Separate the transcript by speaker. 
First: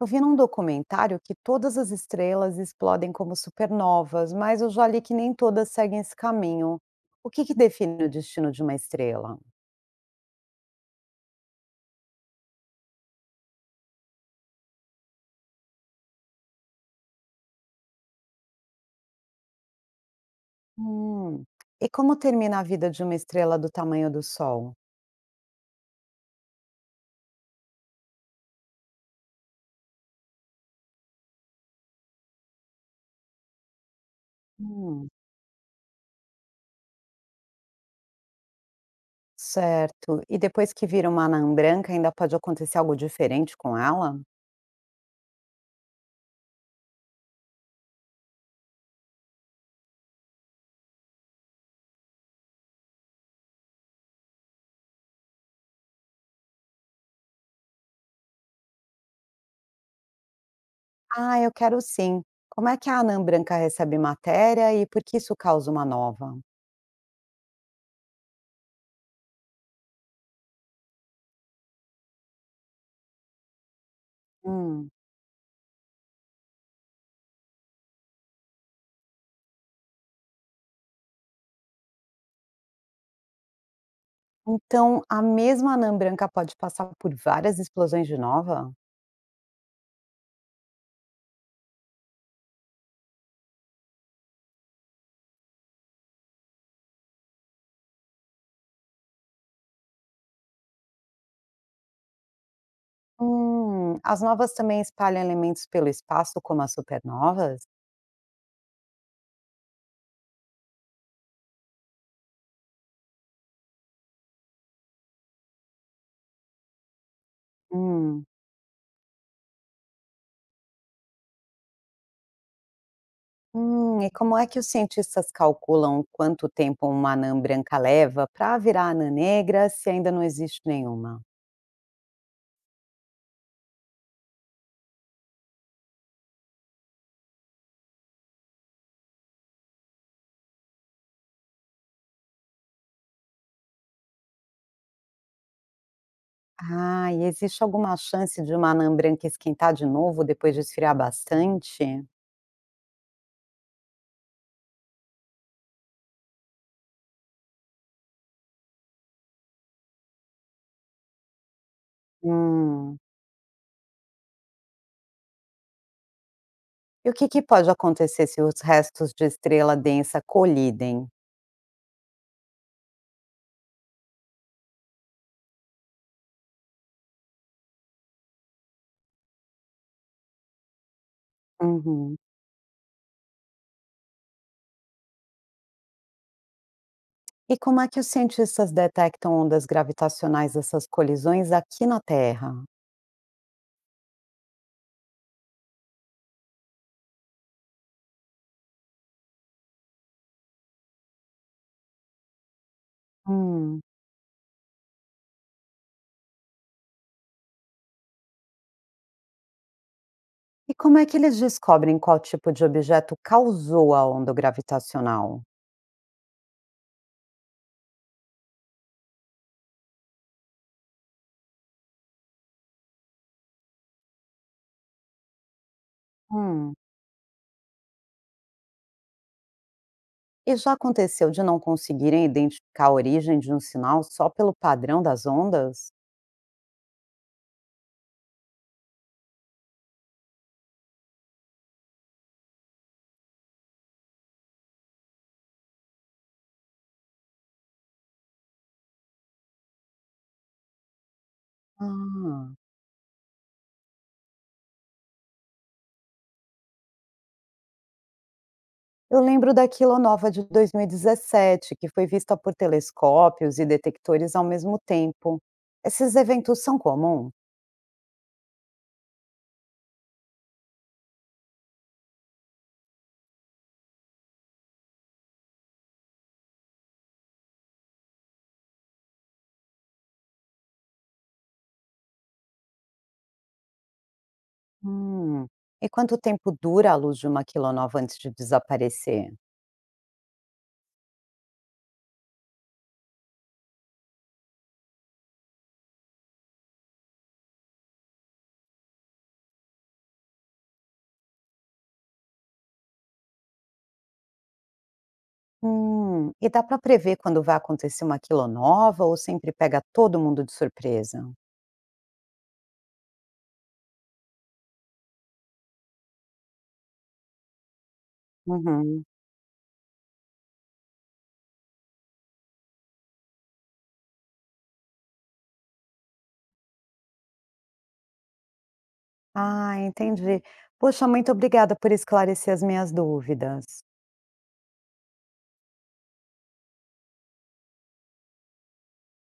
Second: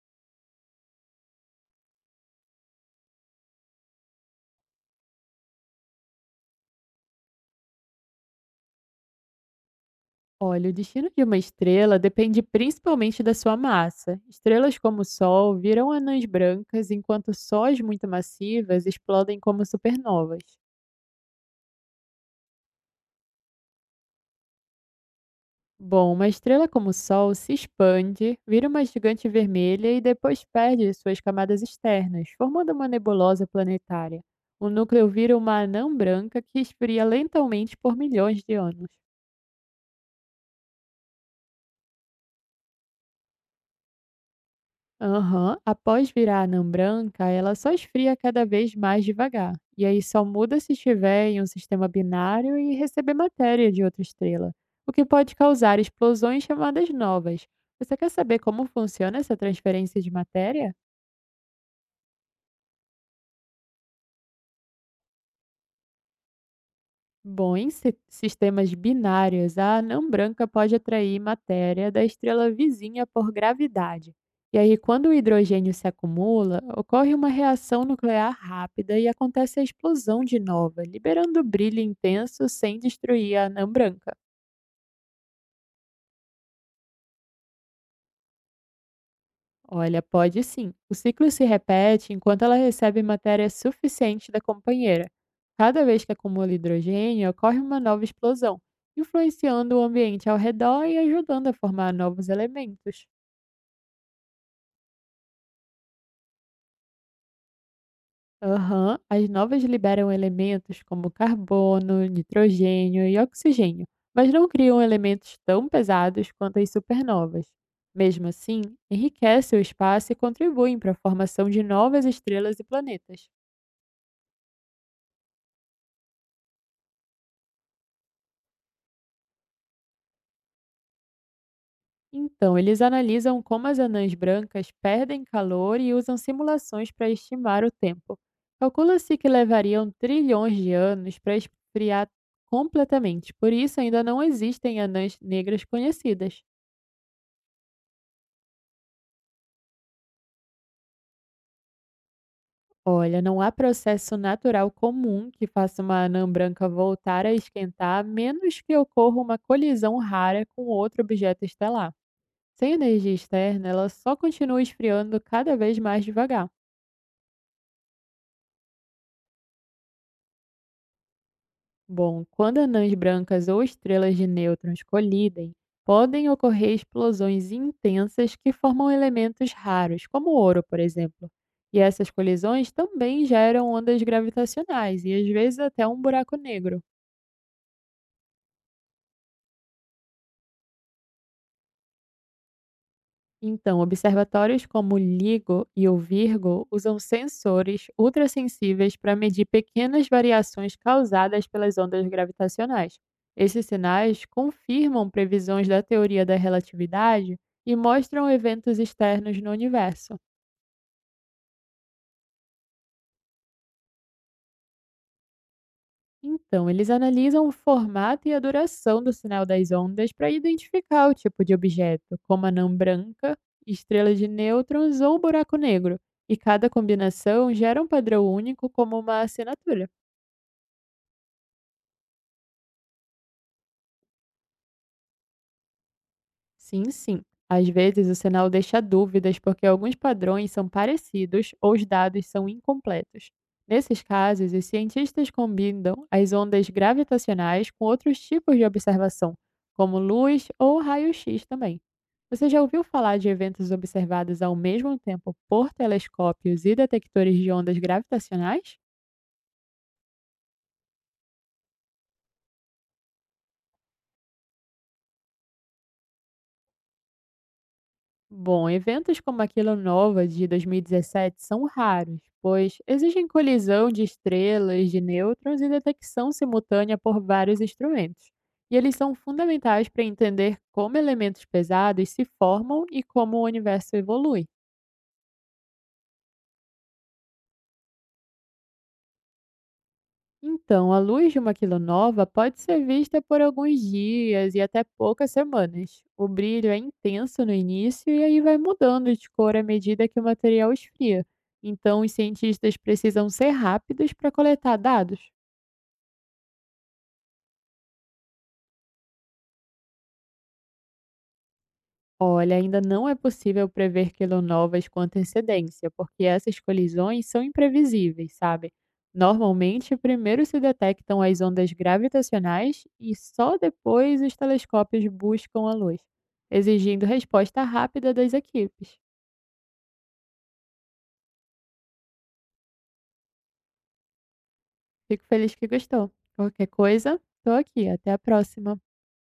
Speaker 1: Eu vi num documentário que todas as estrelas explodem como supernovas, mas eu já li que nem todas seguem esse caminho. O que define o destino de uma estrela?
Speaker 2: Olha, o destino de uma estrela depende principalmente da sua massa. Estrelas como o Sol viram anãs brancas, enquanto sóis muito massivas explodem como supernovas.
Speaker 1: Hum. E como termina a vida de uma estrela do tamanho do Sol?
Speaker 2: Bom, uma estrela como o Sol se expande, vira uma gigante vermelha e depois perde suas camadas externas, formando uma nebulosa planetária. O núcleo
Speaker 1: Hum.
Speaker 2: vira uma anã branca que esfria lentamente por milhões de anos.
Speaker 1: Certo. E depois que vira uma anã branca, ainda pode acontecer algo diferente com ela?
Speaker 2: Aham. Após virar a anã branca, ela só esfria cada vez mais devagar. E aí só muda se estiver em um sistema binário e receber matéria de outra estrela, o que pode causar explosões chamadas novas. Você quer saber como funciona essa transferência de matéria?
Speaker 1: Ah, eu quero sim. Como é que a anã branca recebe matéria e por que isso causa uma nova?
Speaker 2: Bom, sistemas binários, a anã branca pode atrair matéria da estrela vizinha por gravidade. E aí,
Speaker 1: Hum.
Speaker 2: quando o hidrogênio se acumula, ocorre uma reação nuclear rápida e acontece a explosão de nova, liberando brilho intenso sem destruir a anã branca.
Speaker 1: Então, a mesma anã branca pode passar por várias explosões de nova?
Speaker 2: Olha, pode sim. O ciclo se repete enquanto ela recebe matéria suficiente da companheira. Cada vez que acumula hidrogênio, ocorre uma nova explosão, influenciando o ambiente ao redor e ajudando a formar novos elementos.
Speaker 1: As novas também espalham elementos pelo espaço, como as supernovas?
Speaker 2: Aham, as novas liberam elementos como carbono, nitrogênio e oxigênio, mas não criam elementos tão pesados quanto as supernovas.
Speaker 1: Hum,
Speaker 2: Mesmo assim, enriquece o espaço e contribuem para a formação de novas estrelas e planetas.
Speaker 1: hum, e como é que os cientistas calculam quanto tempo uma anã branca leva para virar anã negra se ainda não existe nenhuma?
Speaker 2: Então, eles analisam como as anãs brancas perdem calor e usam simulações para estimar o tempo. Calcula-se que levariam trilhões de anos para esfriar completamente, por isso ainda não existem anãs negras conhecidas.
Speaker 1: Ah, e existe alguma chance de uma anã branca esquentar de novo depois de esfriar bastante?
Speaker 2: Olha, não há processo natural comum que faça uma anã branca voltar a esquentar, a menos que ocorra uma colisão rara com outro objeto estelar. Sem
Speaker 1: Hum,
Speaker 2: energia externa, ela só continua esfriando cada vez mais devagar.
Speaker 1: e o que pode acontecer se os restos de estrela densa colidem?
Speaker 2: Bom, quando anãs brancas ou estrelas de nêutrons colidem, podem ocorrer explosões intensas que formam elementos raros, como o ouro, por exemplo. E essas
Speaker 1: Uhum.
Speaker 2: colisões também geram ondas gravitacionais e às vezes até um buraco negro.
Speaker 1: E como é que os cientistas detectam ondas gravitacionais dessas colisões aqui na Terra?
Speaker 2: Então, observatórios como o LIGO e o Virgo usam sensores ultrassensíveis para medir pequenas variações causadas pelas ondas gravitacionais. Esses
Speaker 1: Hum.
Speaker 2: sinais confirmam previsões da teoria da relatividade e mostram eventos externos no universo.
Speaker 1: E como é que eles descobrem qual tipo de objeto causou a onda gravitacional?
Speaker 2: Então, eles analisam o formato e a duração do sinal das ondas para identificar o tipo de objeto, como anã branca, estrela de nêutrons ou buraco negro, e cada
Speaker 1: Hum.
Speaker 2: combinação gera um padrão único como uma assinatura.
Speaker 1: E já aconteceu de não conseguirem identificar a origem de um sinal só pelo padrão das ondas?
Speaker 2: Sim, sim. Às vezes o sinal deixa dúvidas porque alguns padrões são parecidos ou os dados são incompletos. Nesses casos, os cientistas combinam as ondas gravitacionais com outros tipos de observação, como luz ou raio-x também. Você
Speaker 1: Ah.
Speaker 2: já ouviu falar de eventos observados ao mesmo tempo por telescópios e detectores de ondas gravitacionais?
Speaker 1: Eu lembro da quilonova de 2017, que foi vista por telescópios e detectores ao mesmo tempo. Esses eventos são comuns?
Speaker 2: Bom, eventos como a Quila Nova de 2017 são raros, pois exigem colisão de estrelas, de nêutrons e detecção simultânea por vários instrumentos. E eles são fundamentais para entender como elementos pesados se formam e como o universo evolui.
Speaker 1: Hum. E quanto tempo dura a luz de uma quilonova antes de desaparecer?
Speaker 2: Então, a luz de uma quilonova pode ser vista por alguns dias e até poucas semanas. O brilho é intenso no início e aí vai mudando de cor à medida que o material esfria. Então, os cientistas precisam ser rápidos para coletar dados.
Speaker 1: Hum. E dá para prever quando vai acontecer uma quilonova ou sempre pega todo mundo de surpresa?
Speaker 2: Olha, ainda não é possível prever quilonovas com antecedência, porque essas colisões são imprevisíveis, sabe?
Speaker 1: Uhum.
Speaker 2: Normalmente, primeiro se detectam as ondas gravitacionais e só depois os telescópios buscam a luz, exigindo resposta rápida das equipes.
Speaker 1: Ah, entendi. Poxa, muito obrigada por esclarecer as minhas dúvidas.
Speaker 2: Fico feliz que gostou. Qualquer coisa, estou aqui. Até a próxima.